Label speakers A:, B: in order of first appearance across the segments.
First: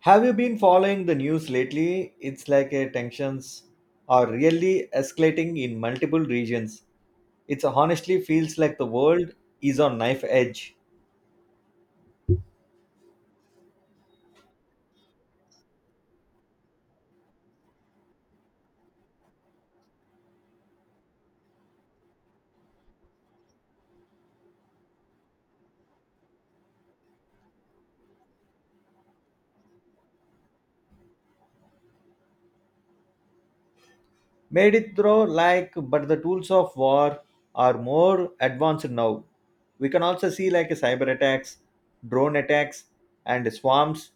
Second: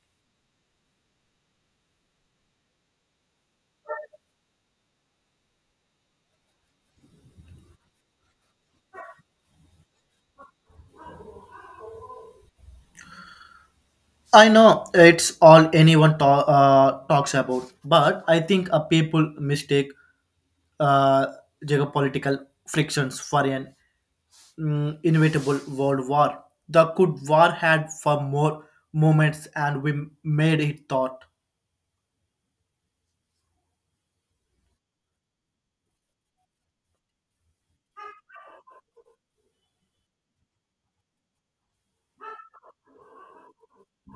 A: Have you been following the news lately? It's like a tensions are really escalating in multiple regions. It honestly feels like the world is on knife edge.
B: I know it's all anyone talks about, but I think a people mistake uh, geopolitical frictions for an inevitable world war. The good war had for more moments, and we made it thought.
A: Made it through, like, but the tools of war are more advanced now. We can also see like cyber attacks, drone attacks and swarms,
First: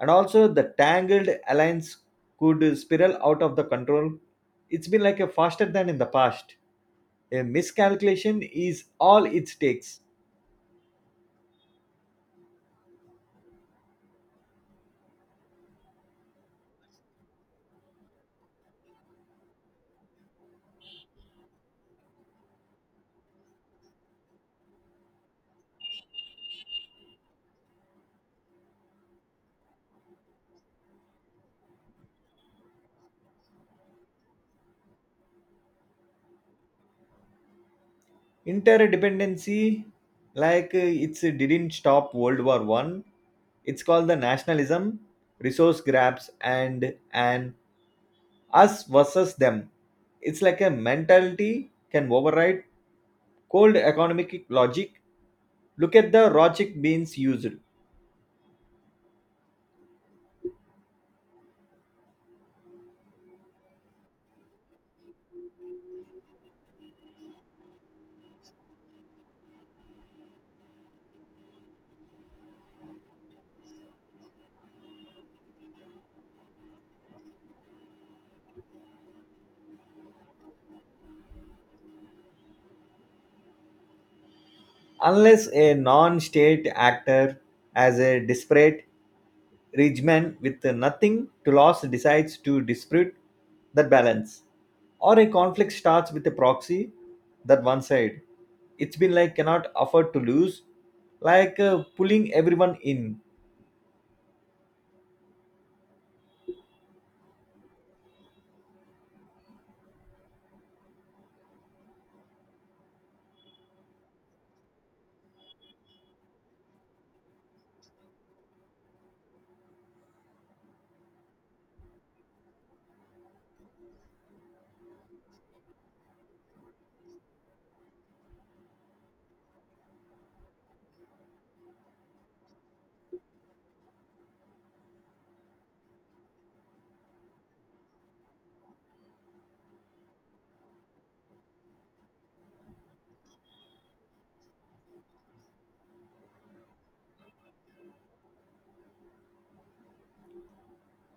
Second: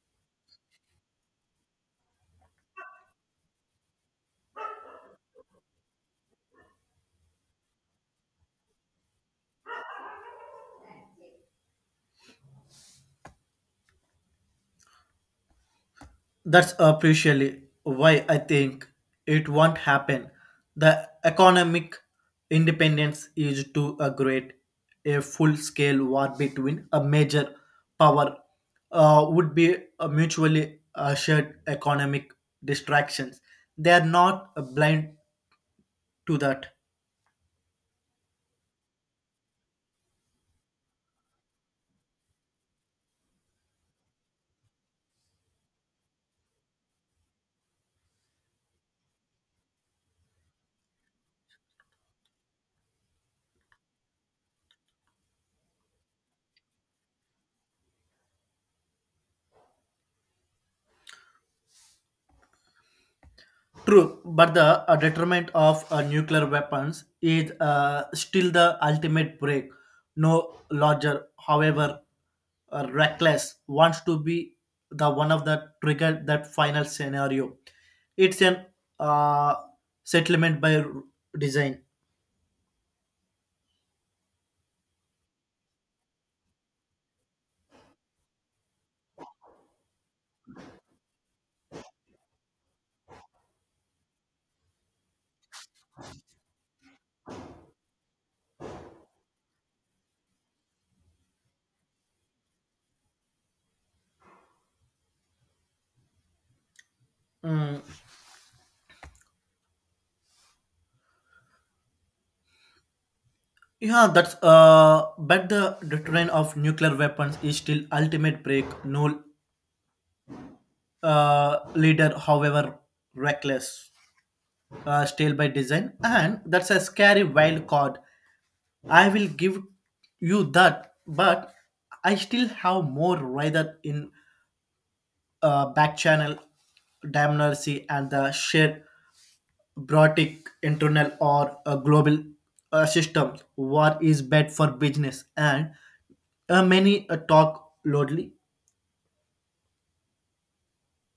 A: and also the tangled alliance could spiral out of the control. It's been like a faster than in the past. A miscalculation is all it takes.
B: That's officially why I think it won't happen. The economic independence is to a great a full-scale war between a major power would be a mutually assured economic distractions. They are not blind to that.
A: Interdependency, like it's it didn't stop world war one. It's called the nationalism, resource grabs and an us versus them. It's like a mentality can override cold economic logic. Look at the logic being used.
B: True, but the deterrent of nuclear weapons is still the ultimate break. No larger, however reckless, wants to be the one of the trigger that final scenario. It's an uh, settlement by design.
A: Unless a non state actor as a disparate rich with nothing to lose decides to dispute that balance, or a conflict starts with a proxy that one side, it's been like cannot afford to lose, like pulling everyone in.
B: Mm, yeah, that's but the deterrent of nuclear weapons is still ultimate break. No leader, however reckless. Stale by design, and that's a scary wild card. I will give you that, but I still have more rather in back channel damnarcy and the shared brotic internal or a global system. What is bad for business and many talk loudly.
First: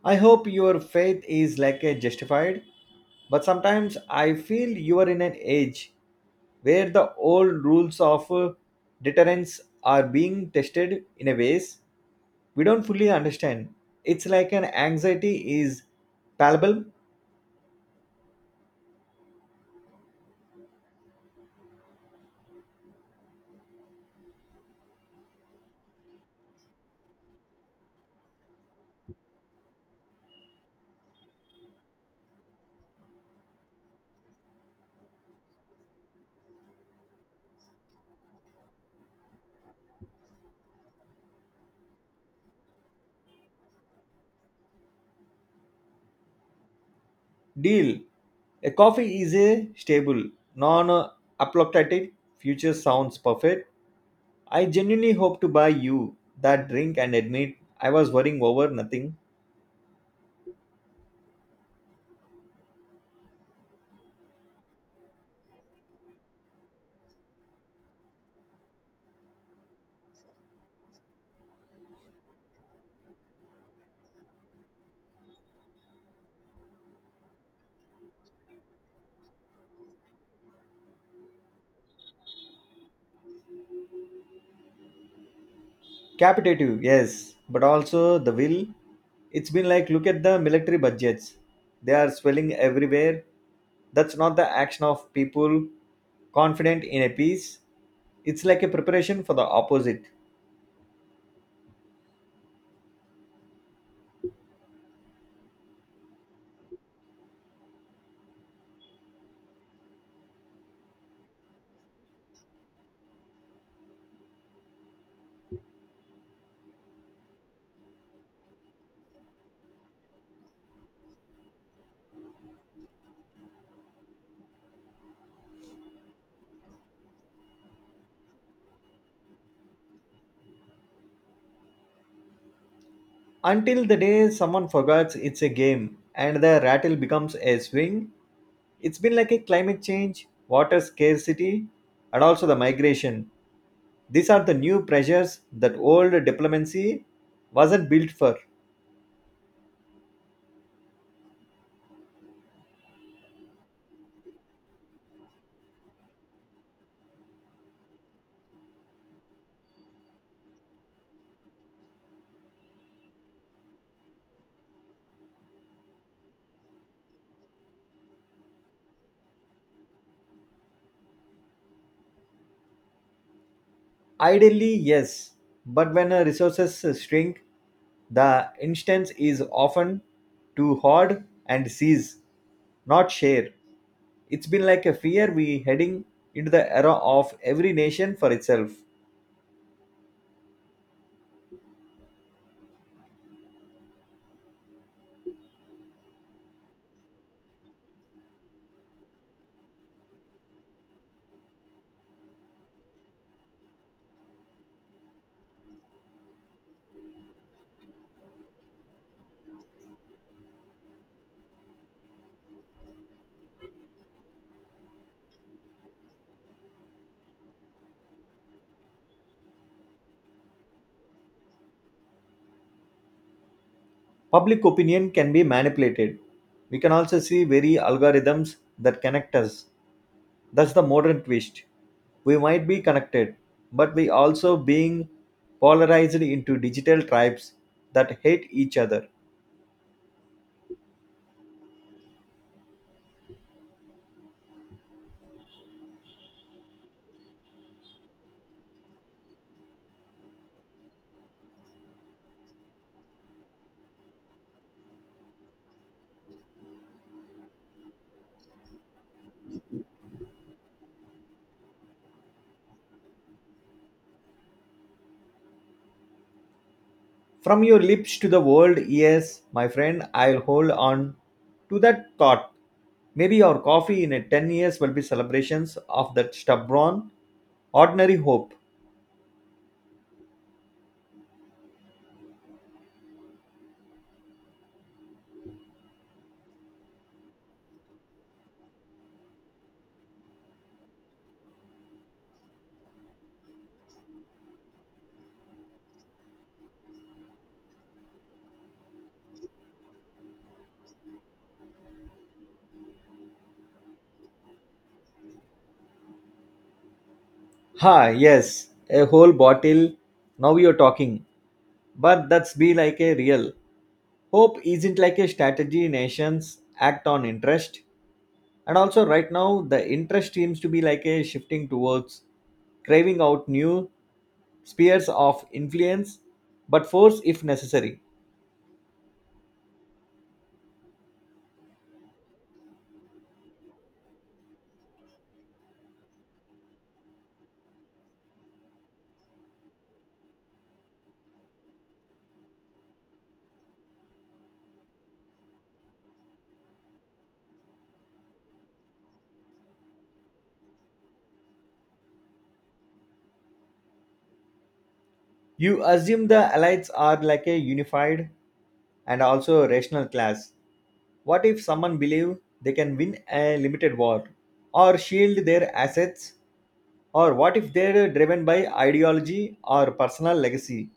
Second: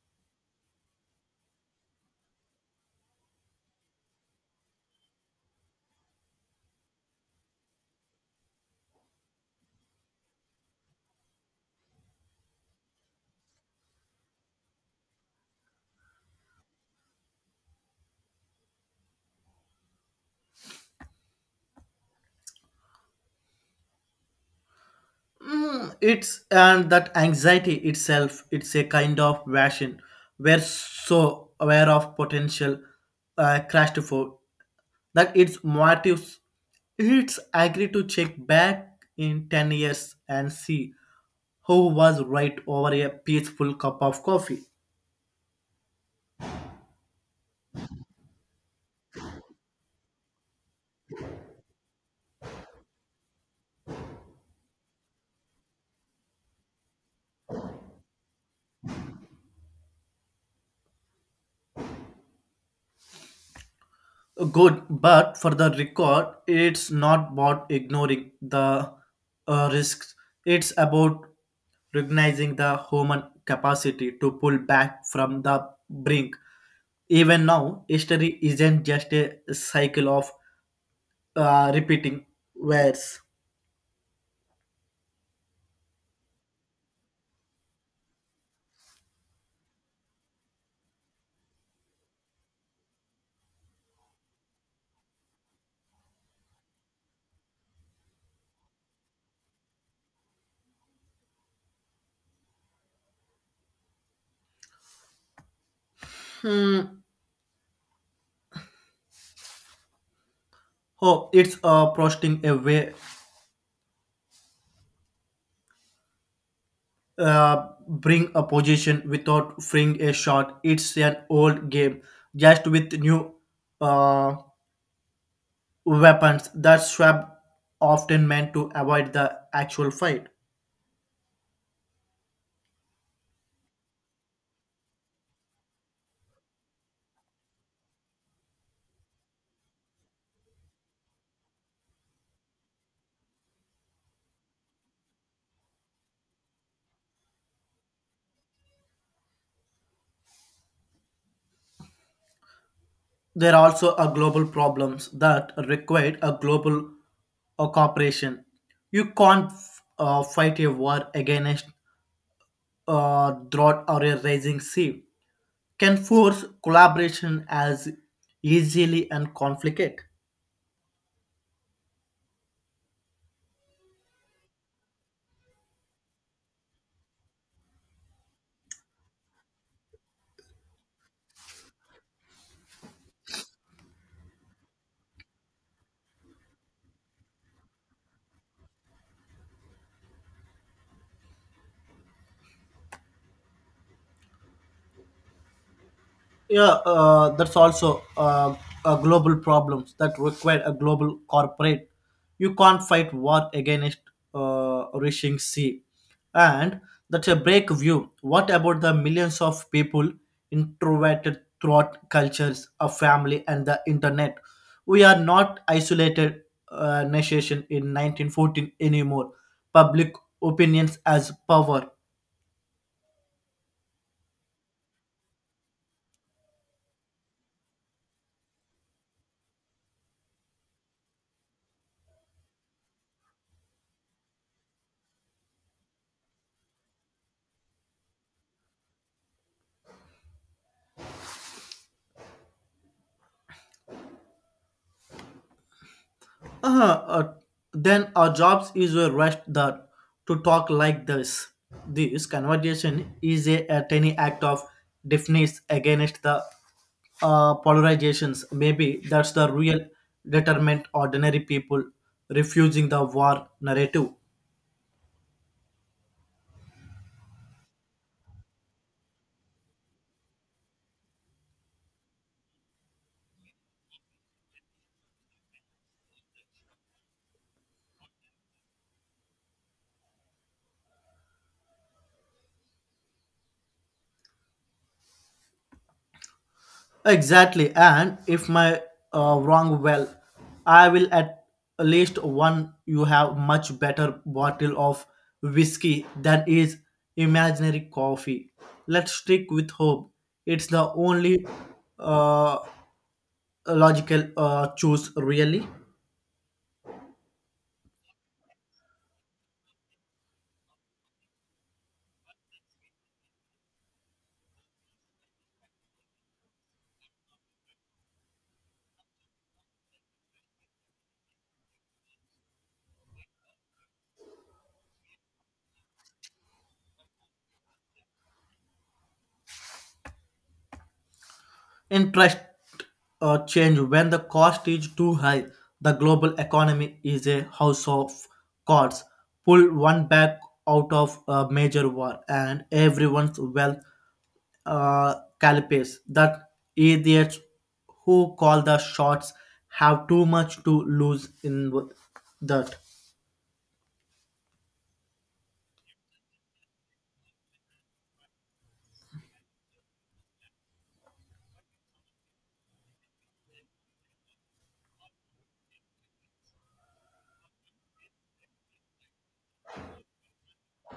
A: I hope your faith is like a justified, but sometimes I feel you are in an age where the old rules of deterrence are being tested in a ways we don't fully understand. It's like an anxiety is palpable.
B: It's and that anxiety itself, it's a kind of passion. We're so aware of potential crash to fall that its motives. It's agree to check back in 10 years and see who was right over a peaceful cup of coffee.
A: Deal. A coffee is a stable, non-apocalyptic future sounds perfect. I genuinely hope to buy you that drink and admit I was worrying over nothing.
B: Good, but for the record, it's not about ignoring the risks. It's about recognizing the human capacity to pull back from the brink. Even now, history isn't just a cycle of repeating words.
A: Capitative, yes, but also the will. It's been like look at the military budgets, they are swelling everywhere. That's not the action of people confident in a peace. It's like a preparation for the opposite
B: Hmm. Oh, it's posting a way, bring a position without freeing a shot. It's an old game, just with new uh, weapons that Schwab often meant to avoid the actual fight.
A: until the day someone forgets it's a game and the rattle becomes a swing. It's been like a climate change, water scarcity and also the migration. These are the new pressures that old diplomacy wasn't built for.
B: There are also a global problems that require a global cooperation. You can't fight a war against a drought or a rising sea. Can force collaboration as easily and conflict.
A: Ideally, yes, but when resources shrink, the instance is often to hoard and seize, not share. It's been like a fear we heading into the era of every nation for itself.
B: Yeah, that's also a global problems that require a global corporate. You can't fight war against rushing sea, and that's a break view. What about the millions of people introverted throughout cultures, a family, and the internet? We are not isolated nation in 1914 anymore. Public opinions as power.
A: Public opinion can be manipulated. We can also see very algorithms that connect us. That's the modern twist. We might be connected, but we also being polarized into digital tribes that hate each other.
B: Uh, uh, then our jobs is a rest that to talk like this. This conversation is a tiny act of deafness against the polarizations. Maybe that's the real determinant ordinary people refusing the war narrative.
A: From your lips to the world, yes, my friend, I'll hold on to that thought. Maybe our coffee in a 10 years will be celebrations of that stubborn, ordinary hope.
B: Exactly, and if my wrong well, I will at least one you have much better bottle of whiskey than is imaginary coffee. Let's stick with hope. It's the only uh, logical choice, really.
A: Ha, yes, a whole bottle. Now you're talking. But that's be like a real. Hope isn't like a strategy, nations act on interest. And also right now the interest seems to be like a shifting towards craving out new spheres of influence, but force if necessary.
B: Interest change when the cost is too high. The global economy is a house of cards. Pull one back out of a major war, and everyone's wealth calipes. That idiots who call the shots have too much to lose in that.
A: You assume the elites are like a unified and also rational class. What if someone believe they can win a limited war or shield their assets? Or what if they're driven by ideology or personal legacy,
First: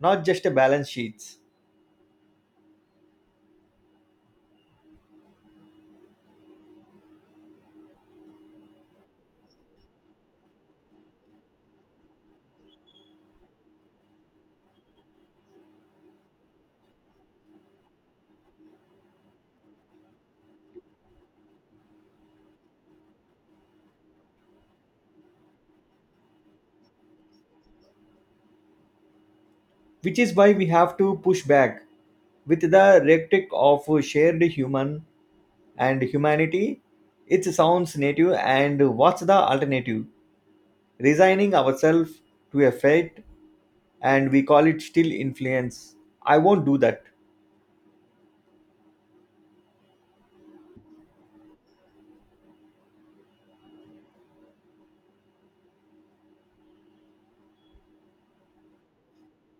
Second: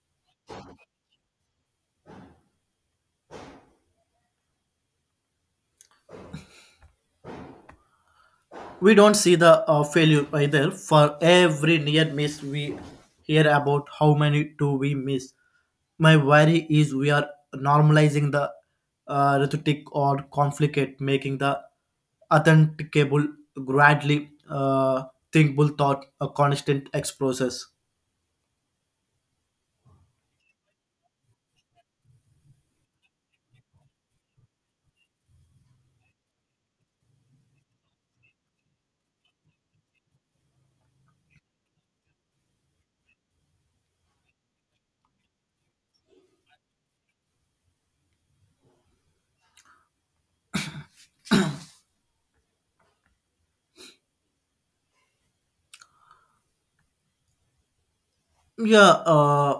A: not just balance sheets?
B: We don't see the failure either. For every near miss we hear about, how many do we miss? My worry is we are normalizing the rhetoric or conflict, making the authenticable gradually thinkable thought a constant ex process.
A: Which is why we have to push back with the rhetoric of shared human and humanity. It sounds native, and what's the alternative? Resigning ourselves to a fate and we call it still influence. I won't do that.
B: Yeah,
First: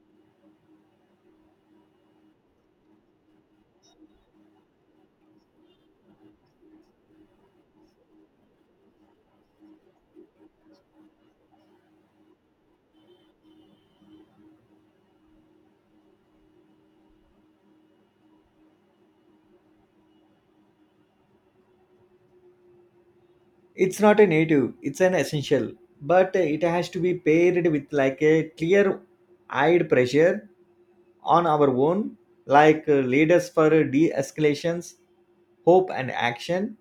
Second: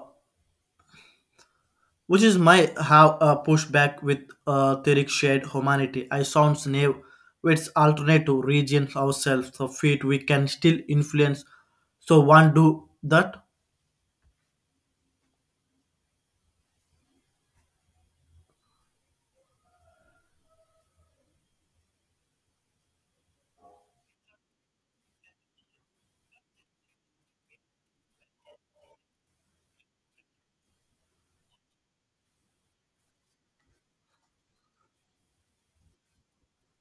B: which is my how pushback with Tariq shared humanity. I sounds naive. It's alternate to region ourselves. So feet we can still influence. So one do that.
A: It's not a native, it's an essential, but it has to be paired with like a clear eyed pressure on our own like leaders for de-escalations. Hope and action,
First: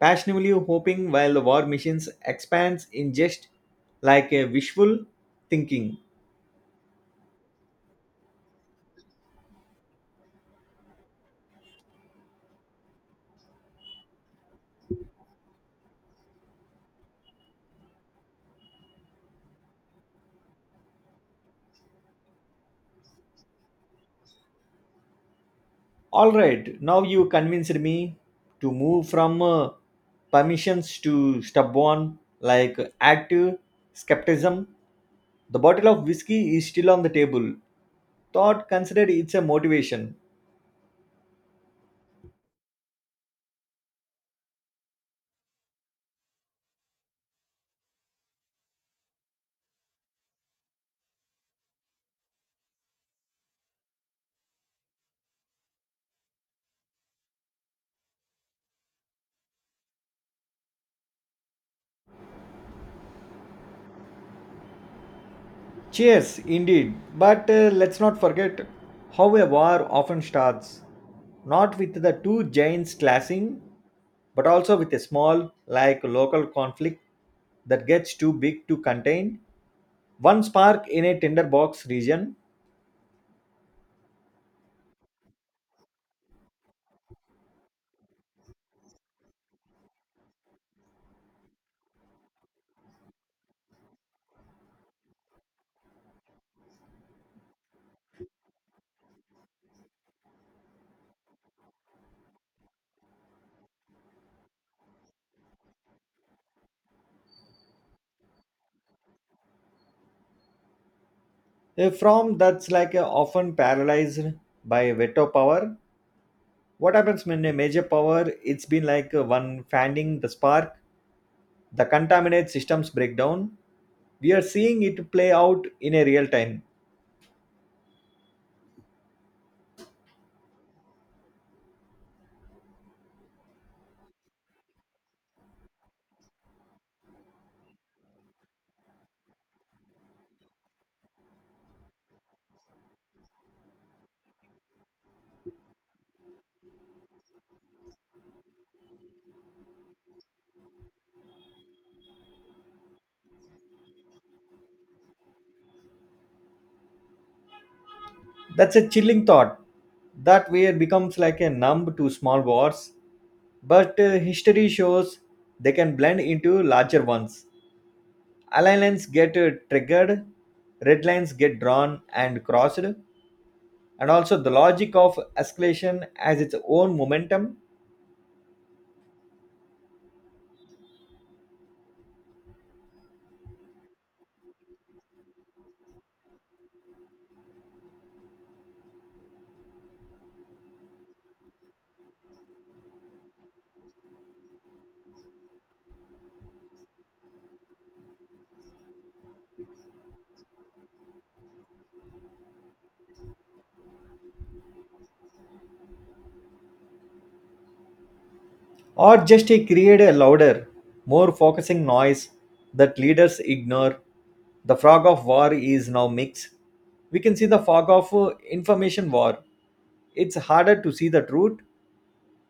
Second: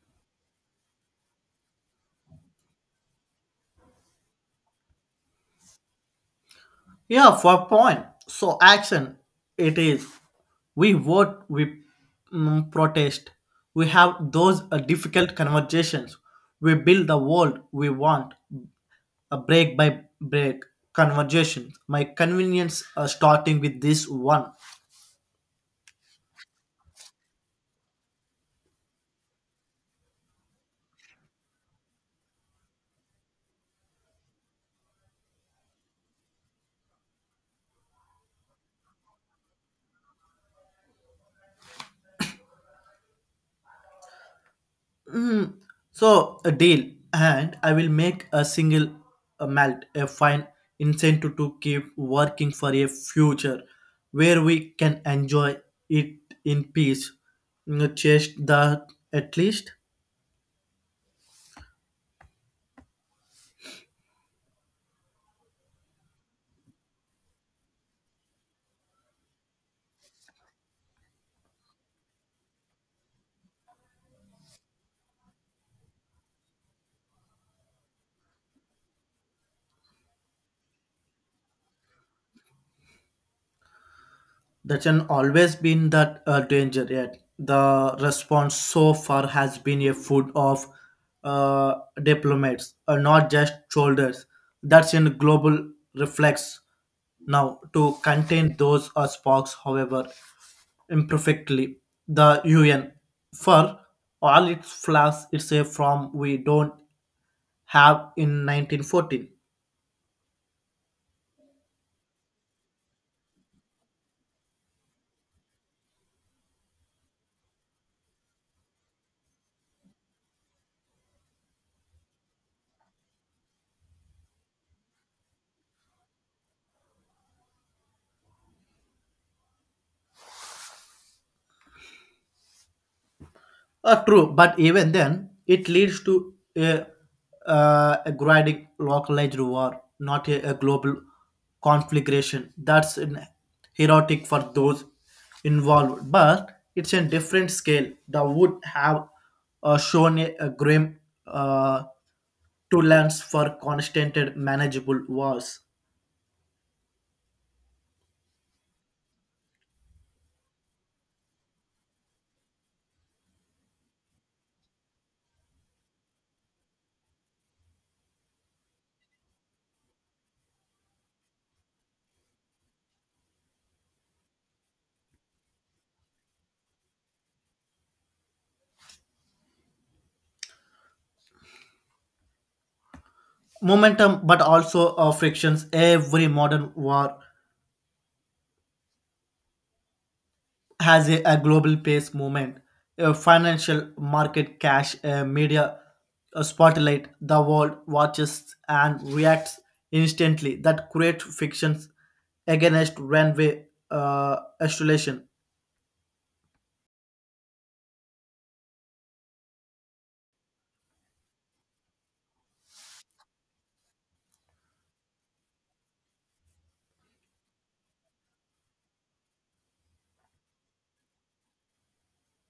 A: passionately hoping while the war machines expands in just like a wishful thinking.
B: Yeah, for point. So action. It is. We vote. We protest. We have those difficult conversations. We build the world we want. A break by break conversations. My convenience starting with this one.
A: All right, now you convinced me to move from permissions to stubborn, like active skepticism. The bottle of whiskey is still on the table. Thought considered, it's a motivation.
B: So a deal, and I will make a single malt a fine incentive to keep working for a future where we can enjoy it in peace. Chase that at least.
A: Cheers, indeed. But let's not forget how a war often starts. Not with the two giants clashing, but also with a small, like local conflict that gets too big to contain. One spark in a tinderbox region,
B: That's an always been that danger. Yet the response so far has been a food of uh, diplomats, not just shoulders. That's in global reflex now to contain those sparks, however imperfectly. The UN, for all its flaws, it's a from we don't have in 1914.
A: a from that's like a often paralyzed by veto power. What happens when a major power? It's been like one fanning the spark, the contaminate systems breakdown. We are seeing it play out in a real time.
B: True, but even then, it leads to a grinding localized war, not a global conflagration. That's an heroic for those involved, but it's a different scale that would have shown a grim uh, tolerance for constant and manageable wars.
A: That's a chilling thought. That we are becomes like a numb to small wars, but history shows they can blend into larger ones. Alignments get triggered, red lines get drawn and crossed, and also the logic of escalation has its own momentum,
B: Momentum, but also frictions. Every modern war has a global pace movement. Financial market, cash, media, spotlight, the world watches and reacts instantly. That create fictions against runway isolation.
A: or just create a louder, more focusing noise that leaders ignore. The fog of war is now mixed. We can see the fog of information war. It's harder to see the truth,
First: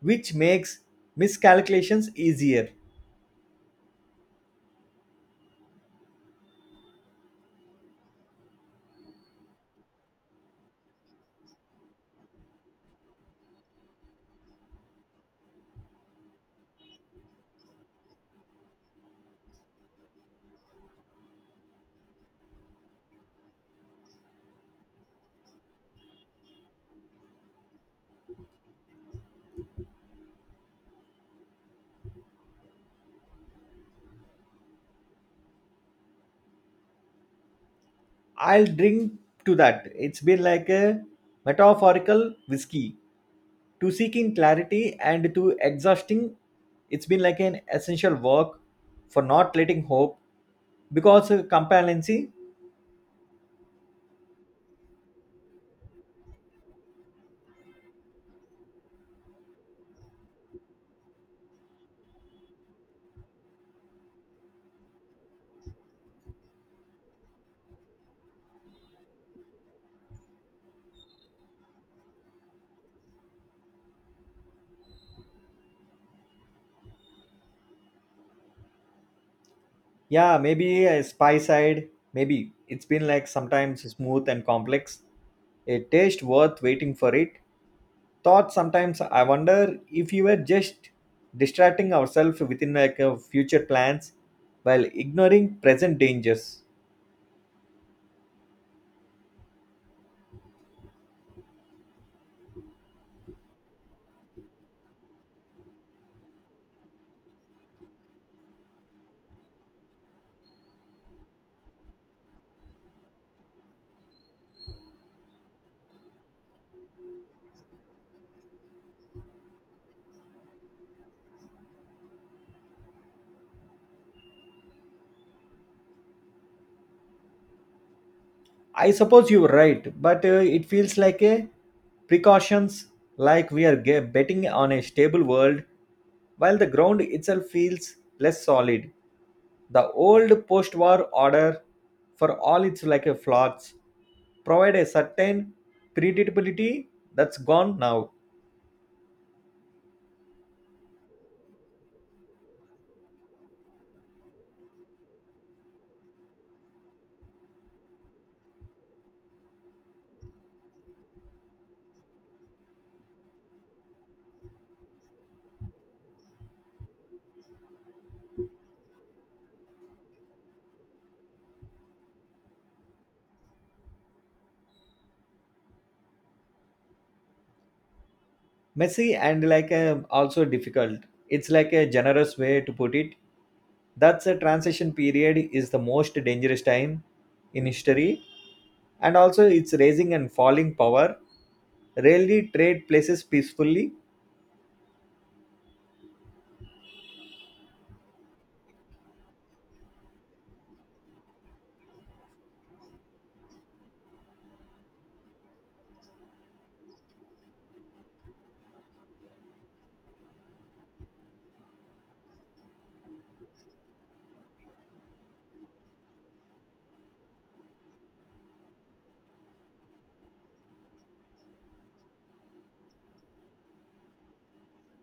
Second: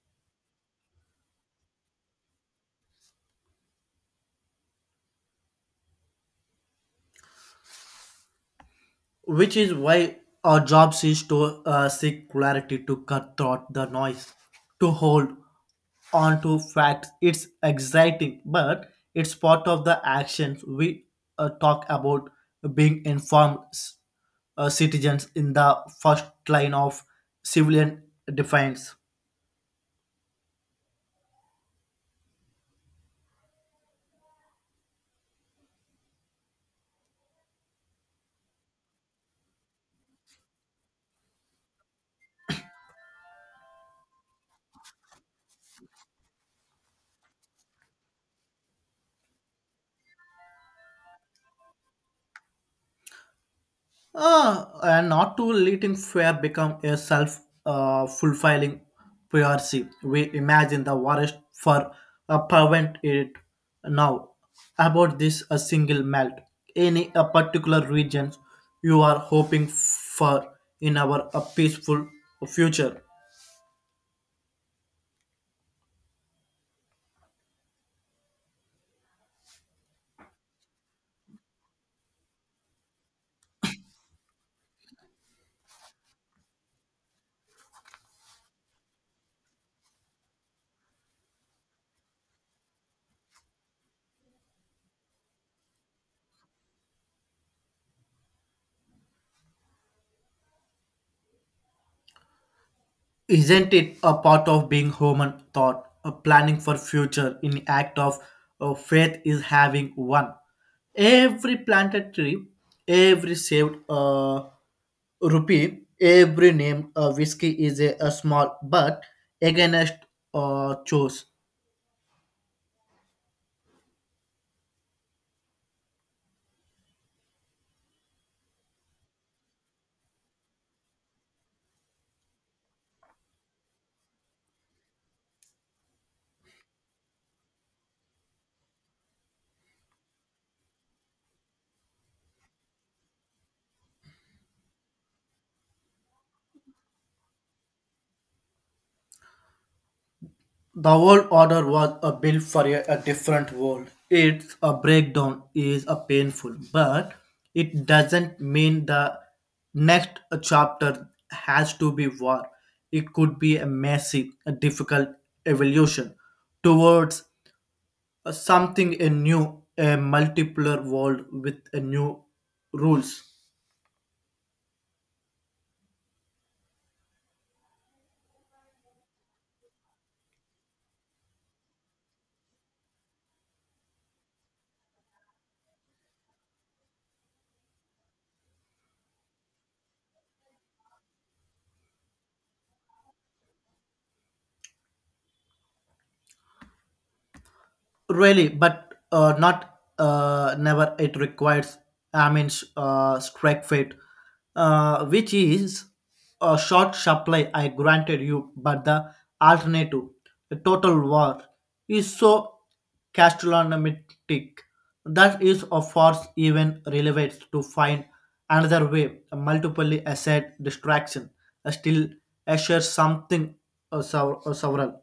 A: which makes miscalculations easier.
B: Which is why our job is to seek clarity, to cut through the noise, to hold on to facts. It's exciting, but it's part of the actions we talk about, being informed citizens in the first line of civilian defense.
A: I'll drink to that. It's been like a metaphorical whiskey to seeking clarity and to exhausting. It's been like an essential work for not letting hope because complacency.
B: And not to letting fear become a self fulfilling prophecy. We imagine the worst for prevent it now. About this, a single melt. Any a particular regions you are hoping for in our a peaceful future?
A: Yeah, maybe a spy side. Maybe it's been like sometimes smooth and complex. A taste worth waiting for it. Thought sometimes I wonder if you were just distracting ourselves within like future plans while ignoring present dangers.
B: Isn't it a part of being human thought, a planning for future in act of faith is having one. Every planted tree, every saved rupee, every name a whiskey is a small but against chose.
A: I suppose you're right, but it feels like a precautions, like we are betting on a stable world, while the ground itself feels less solid. The old post-war order, for all its like a flaws, provide a certain predictability that's gone now.
B: The world order was a built for a different world. It's a breakdown is a painful, but it doesn't mean the next chapter has to be war. It could be a messy, a difficult evolution towards something a new, a multipolar world with a new rules.
A: Messy and like also difficult, it's like a generous way to put it. That's a transition period is the most dangerous time in history, and also it's raising and falling power rarely trade places peacefully.
B: Really, but not never it requires, I mean strike fate, which is a short supply I granted you, but the alternative, a total war, is so gastronomic that is of force even relevant to find another way, a multiple asset distraction still assure something several.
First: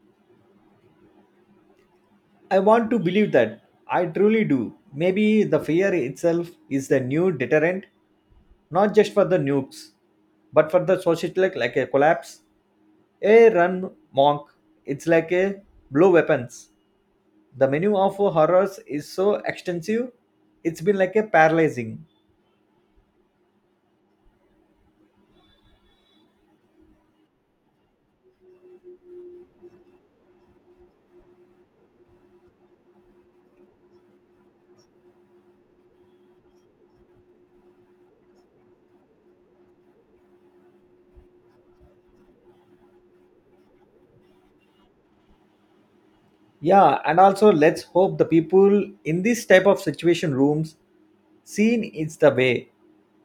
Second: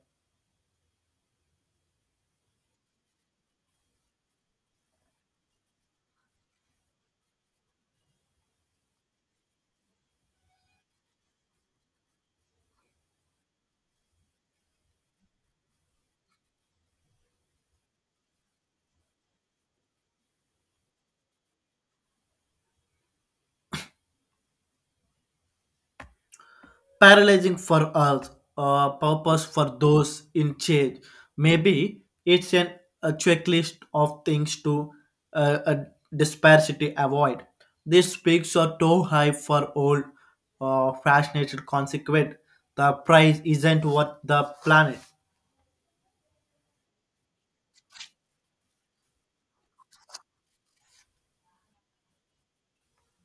A: I want to believe that, I truly do. Maybe the fear itself is the new deterrent, not just for the nukes but for the society like a collapse, a run monk. It's like a blow weapons. The menu of horrors is so extensive, it's been like a paralyzing.
B: Paralyzing for us, purpose for those in change. Maybe it's an a checklist of things to a disparity avoid. These peaks are too high for old, fascinated consequent. The price isn't worth the planet.
A: Yeah, and also let's hope the people in this type of situation rooms seen is the way,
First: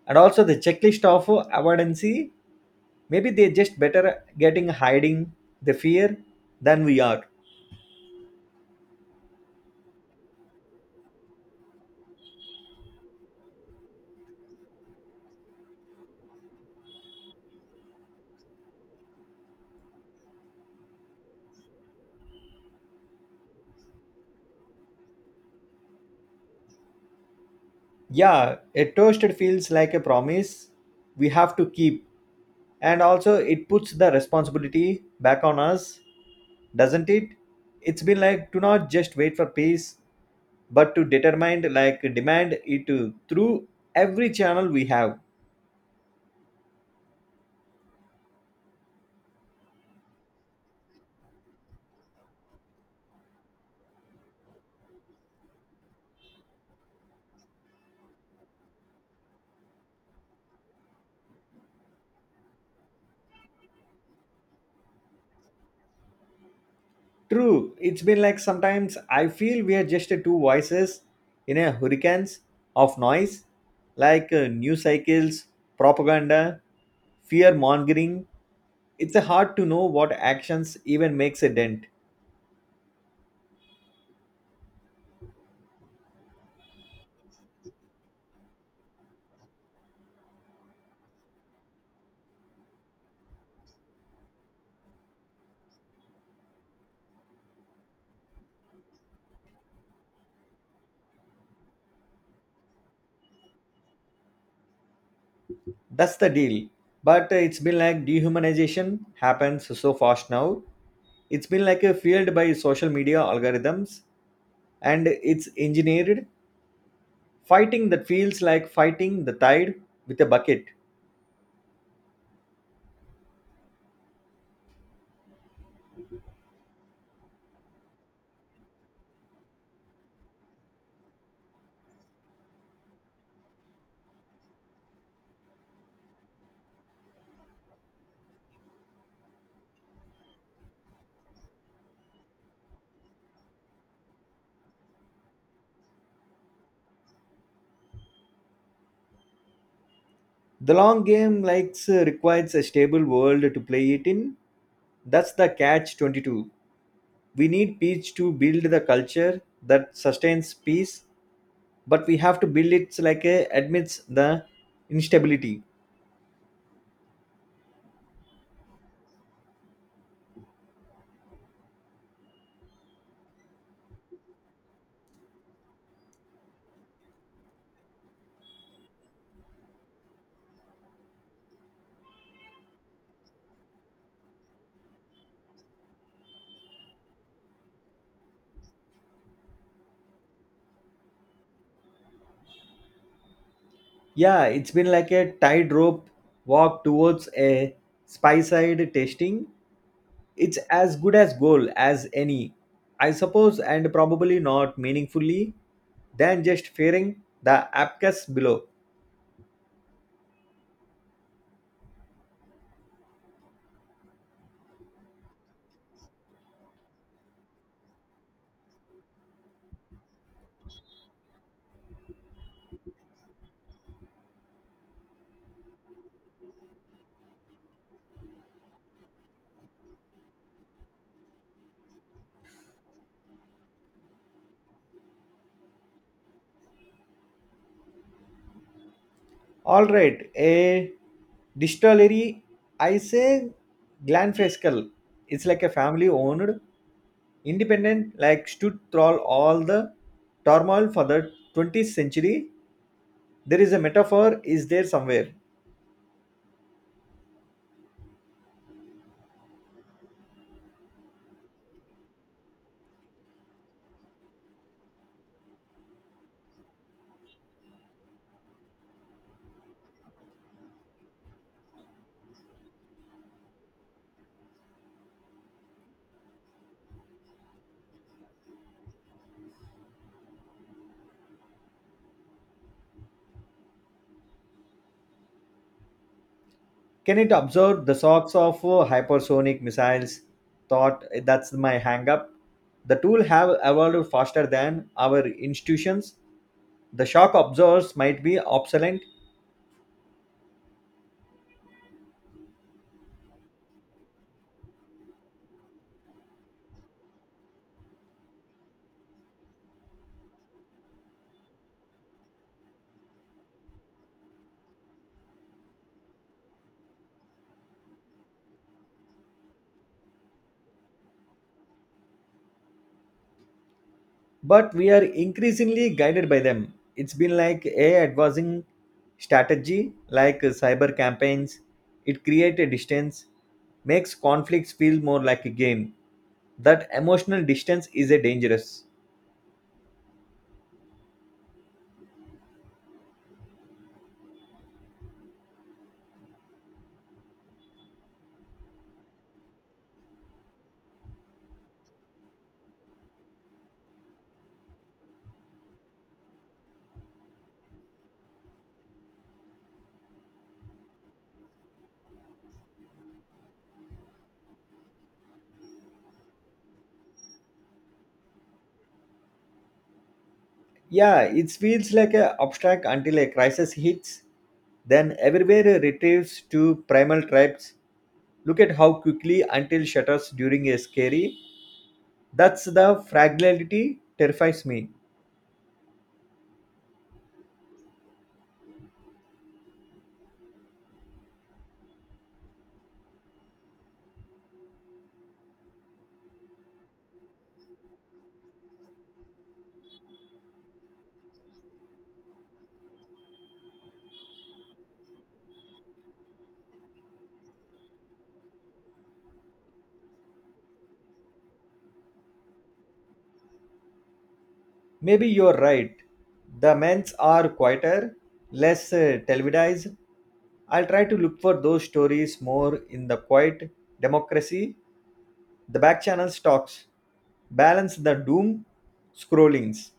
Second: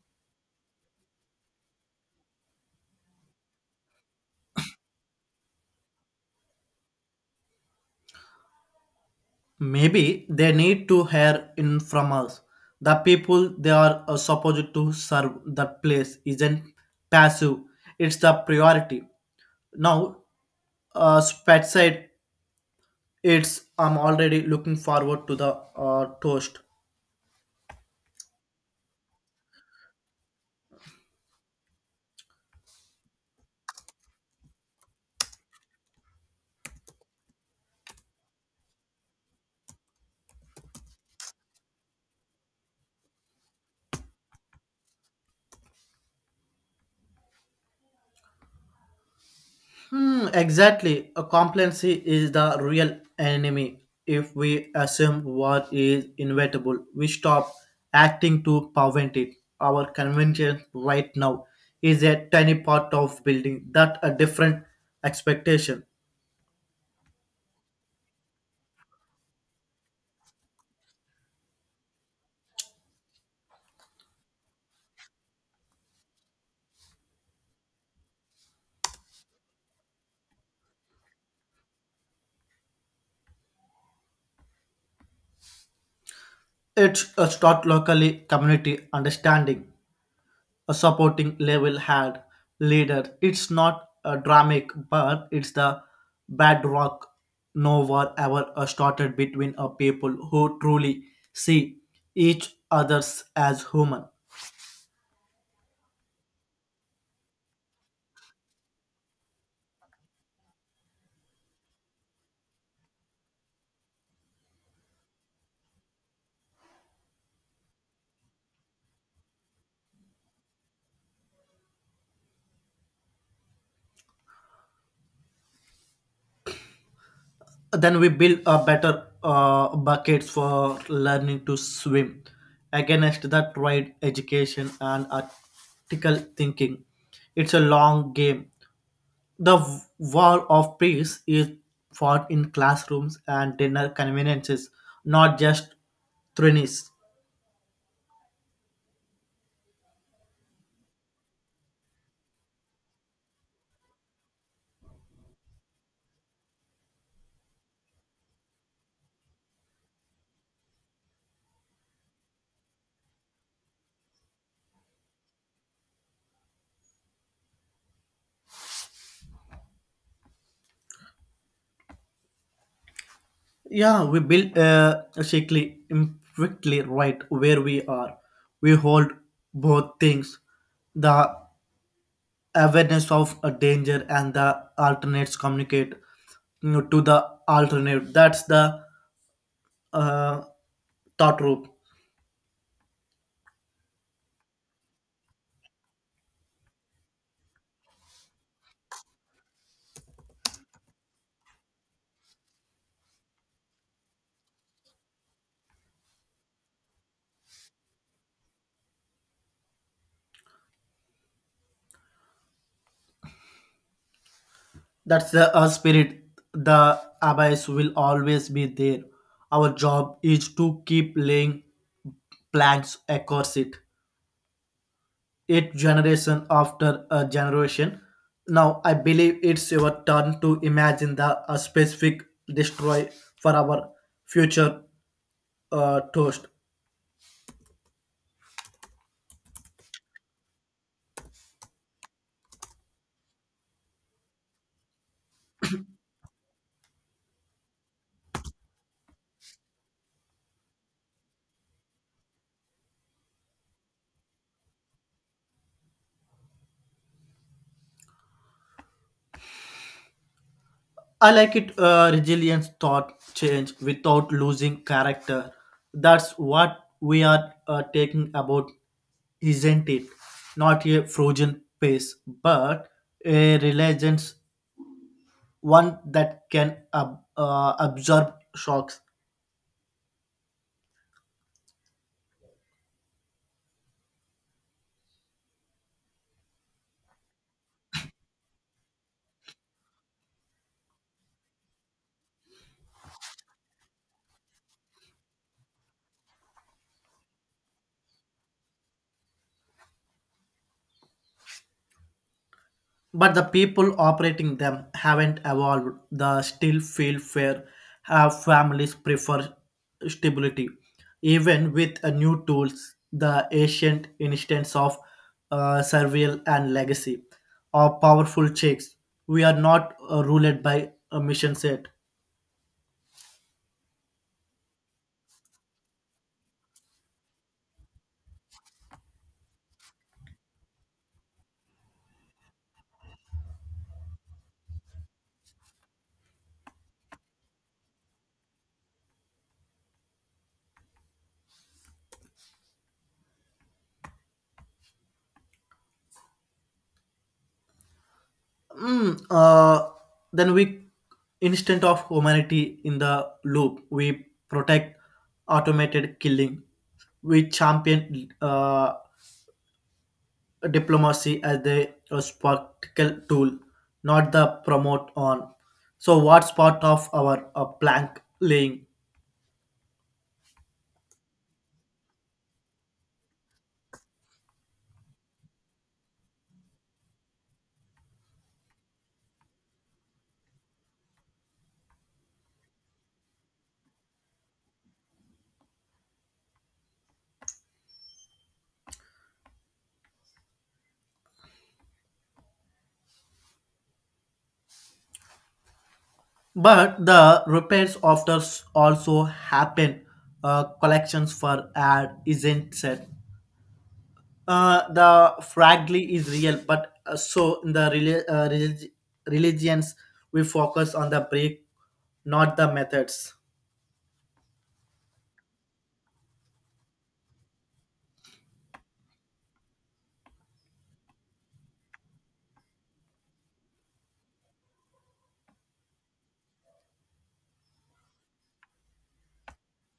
A: and also the checklist of avoidancy. Maybe they just better getting hiding the fear than we are.
B: Maybe they need to hear in from us. The people they are supposed to serve, the place isn't passive, it's the priority. Now, Spetside, it's I'm already looking forward to the toast.
A: Yeah, a toasted feels like a promise we have to keep, and also it puts the responsibility back on us, doesn't it? It's been like do not just wait for peace but to determine like demand it through every channel we have.
B: Hmm, exactly. A complacency is the real enemy. If we assume what is inevitable, we stop acting to prevent it. Our convention right now is a tiny part of building that a different expectation.
A: True, it's been like sometimes I feel we are just two voices in a hurricanes of noise, like news cycles, propaganda, fear mongering. It's hard to know what actions even makes a dent.
B: It's a start locally community understanding. A supporting level had leader. It's not a dramatic, but it's the bedrock. No war ever started between a people who truly see each others as human.
A: That's the deal, but it's been like dehumanization happens so fast now. It's been like a fueled by social media algorithms and it's engineered. Fighting that feels like fighting the tide with a bucket.
B: Then we build a better buckets for learning to swim against the trade education and article thinking. It's a long game. The war of peace is fought in classrooms and dinner conveniences, not just thrones.
A: The long game likes requires a stable world to play it in. That's the catch 22. We need peace to build the culture that sustains peace, but we have to build it like a admits the instability.
B: Yeah, we build a shakily, imperfectly, right where we are. We hold both things, the awareness of a danger and the alternates communicate, to the alternate. That's the uh, thought loop.
A: Yeah, it's been like a tightrope walk towards a spy side tasting. It's as good as goal as any, I suppose, and probably not meaningfully than just fearing the abacus below.
B: That's the spirit. The abyss will always be there. Our job is to keep laying planks across it, it generation after a generation. Now I believe it's your turn to imagine the a specific destroy for our future toast.
A: All right, a distillery, I say Glanfescal. It's like a family owned, independent, like stood through all the turmoil for the 20th century. There is a metaphor, is there somewhere?
B: I like it, resilience thought change without losing character. That's what we are taking about, isn't it? Not a frozen pace, but a religious one that can absorb shocks.
A: Can it absorb the shocks of hypersonic missiles? Thought that's my hang up. The tool have evolved faster than our institutions. The shock absorbers might be obsolete,
B: But the people operating them haven't evolved. The still feel fair. Have families prefer stability, even with new tools. The ancient instance of survival and legacy, or powerful checks. We are not ruled by a mission set.
A: but we are increasingly guided by them. It's been like a advancing strategy, like cyber campaigns. It creates a distance, makes conflicts feel more like a game. That emotional distance is a dangerous.
B: Mm, uh, then we instant of humanity in the loop. We protect automated killing. We champion diplomacy as a practical tool, not the promote on. So what's part of our plank laying?
A: Yeah, it feels like a abstract until a crisis hits. Then everywhere retrieves to primal tribes. Look at how quickly until shutters during a scary. That's the fragility terrifies me.
B: But the repairs after also happen. Collections for ad isn't set. The fragly is real, but so in the religions we focus on the break, not the methods.
A: Maybe you're right. The men's are quieter, less televised. I'll try to look for those stories more in the quiet democracy, the back channel stocks, balance the doom scrollings.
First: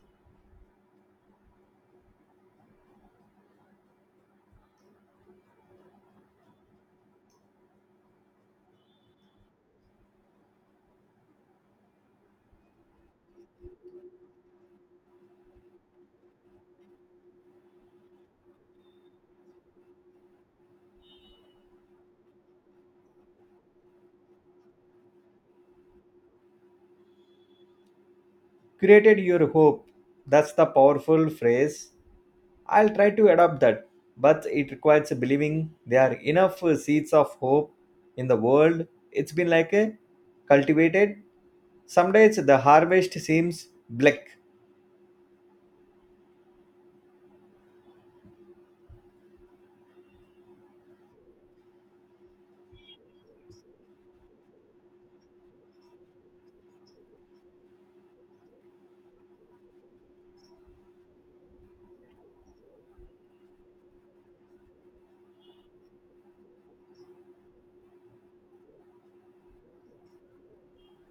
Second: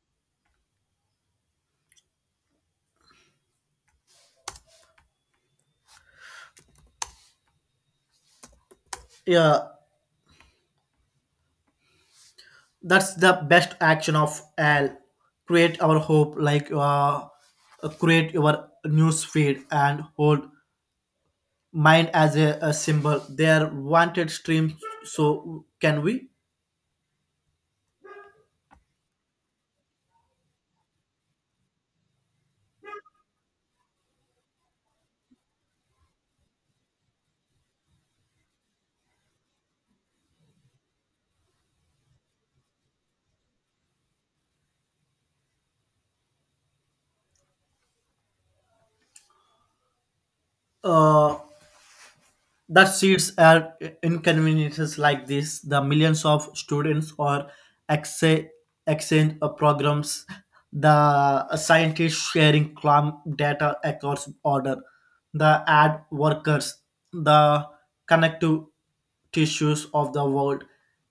B: Yeah, that's the best action of al, create our hope like create your news feed and hold mind as a symbol they are wanted streams so can we,
A: Created your hope, that's the powerful phrase. I'll try to adopt that, but it requires believing there are enough seeds of hope in the world. It's been like a cultivated. Some days the harvest seems bleak.
B: uh, that seats are inconveniences like this, the millions of students or exe- exchange programs, the scientists sharing clam data across order, the ad workers, the connective tissues of the world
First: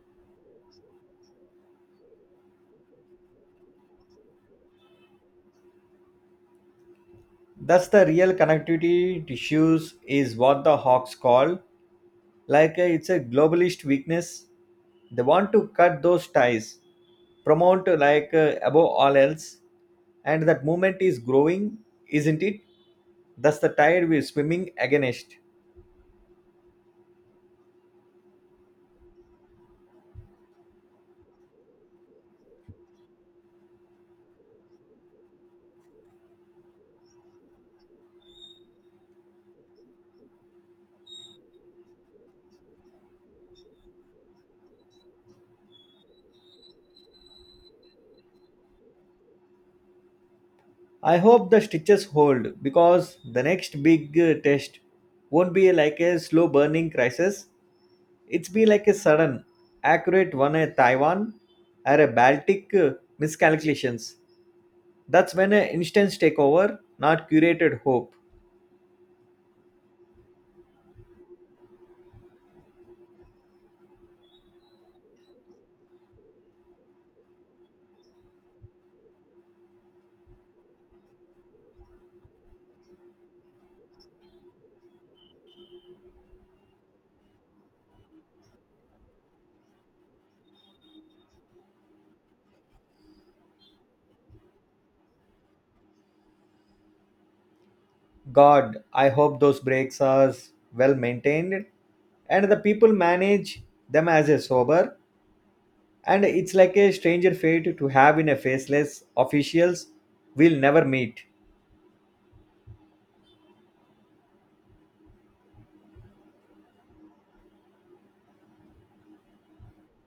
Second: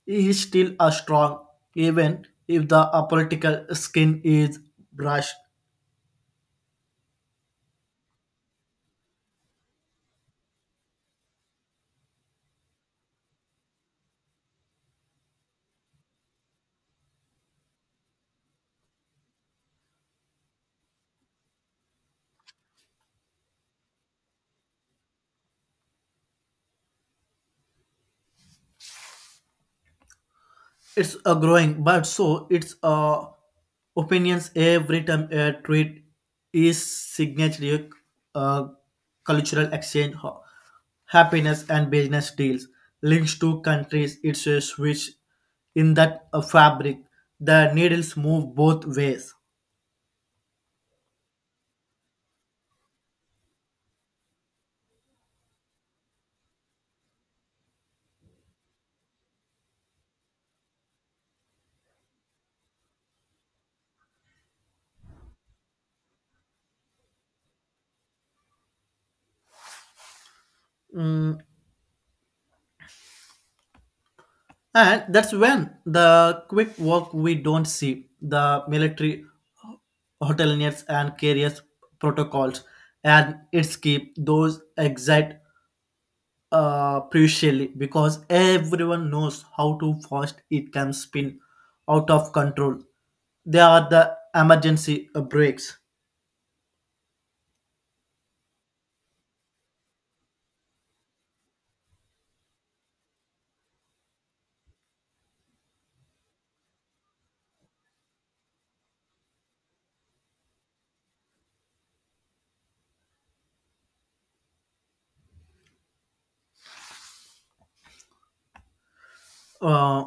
B: is still a strong, even if the political skin is brushed.
A: Thus, the real connectivity tissues is what the hawks call. Like it's a globalist weakness. They want to cut those ties, promote like above all else, and that movement is growing, isn't it? That's the tide we're swimming against.
B: It's a growing, but so it's opinions. Every time a tweet is signature, uh, cultural exchange, happiness and business deals links to countries, it's a switch in that fabric. The needles move both ways.
A: I hope the stitches hold because the next big test won't be like a slow burning crisis. It's be like a sudden, accurate one, a Taiwan or a Baltic miscalculations. That's when an instance take over, not curated hope.
B: Mm, And that's when the quick work we don't see, the military hoteliers and carriers protocols, and its keep those exact crucially, because everyone knows how too fast it can spin out of control. They are the emergency brakes.
A: God, I hope those breaks are well maintained and the people manage them as a sober, and it's like a stranger fate to have in a faceless officials we'll never meet.
B: Uh,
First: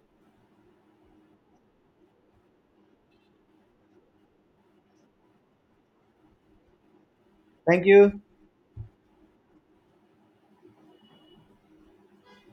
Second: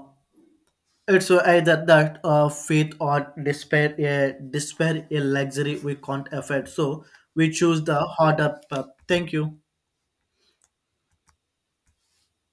B: it's either that faith or despair, a despair a luxury we can't afford. So we choose
A: Thank
B: the
A: you.
B: harder path. Thank you.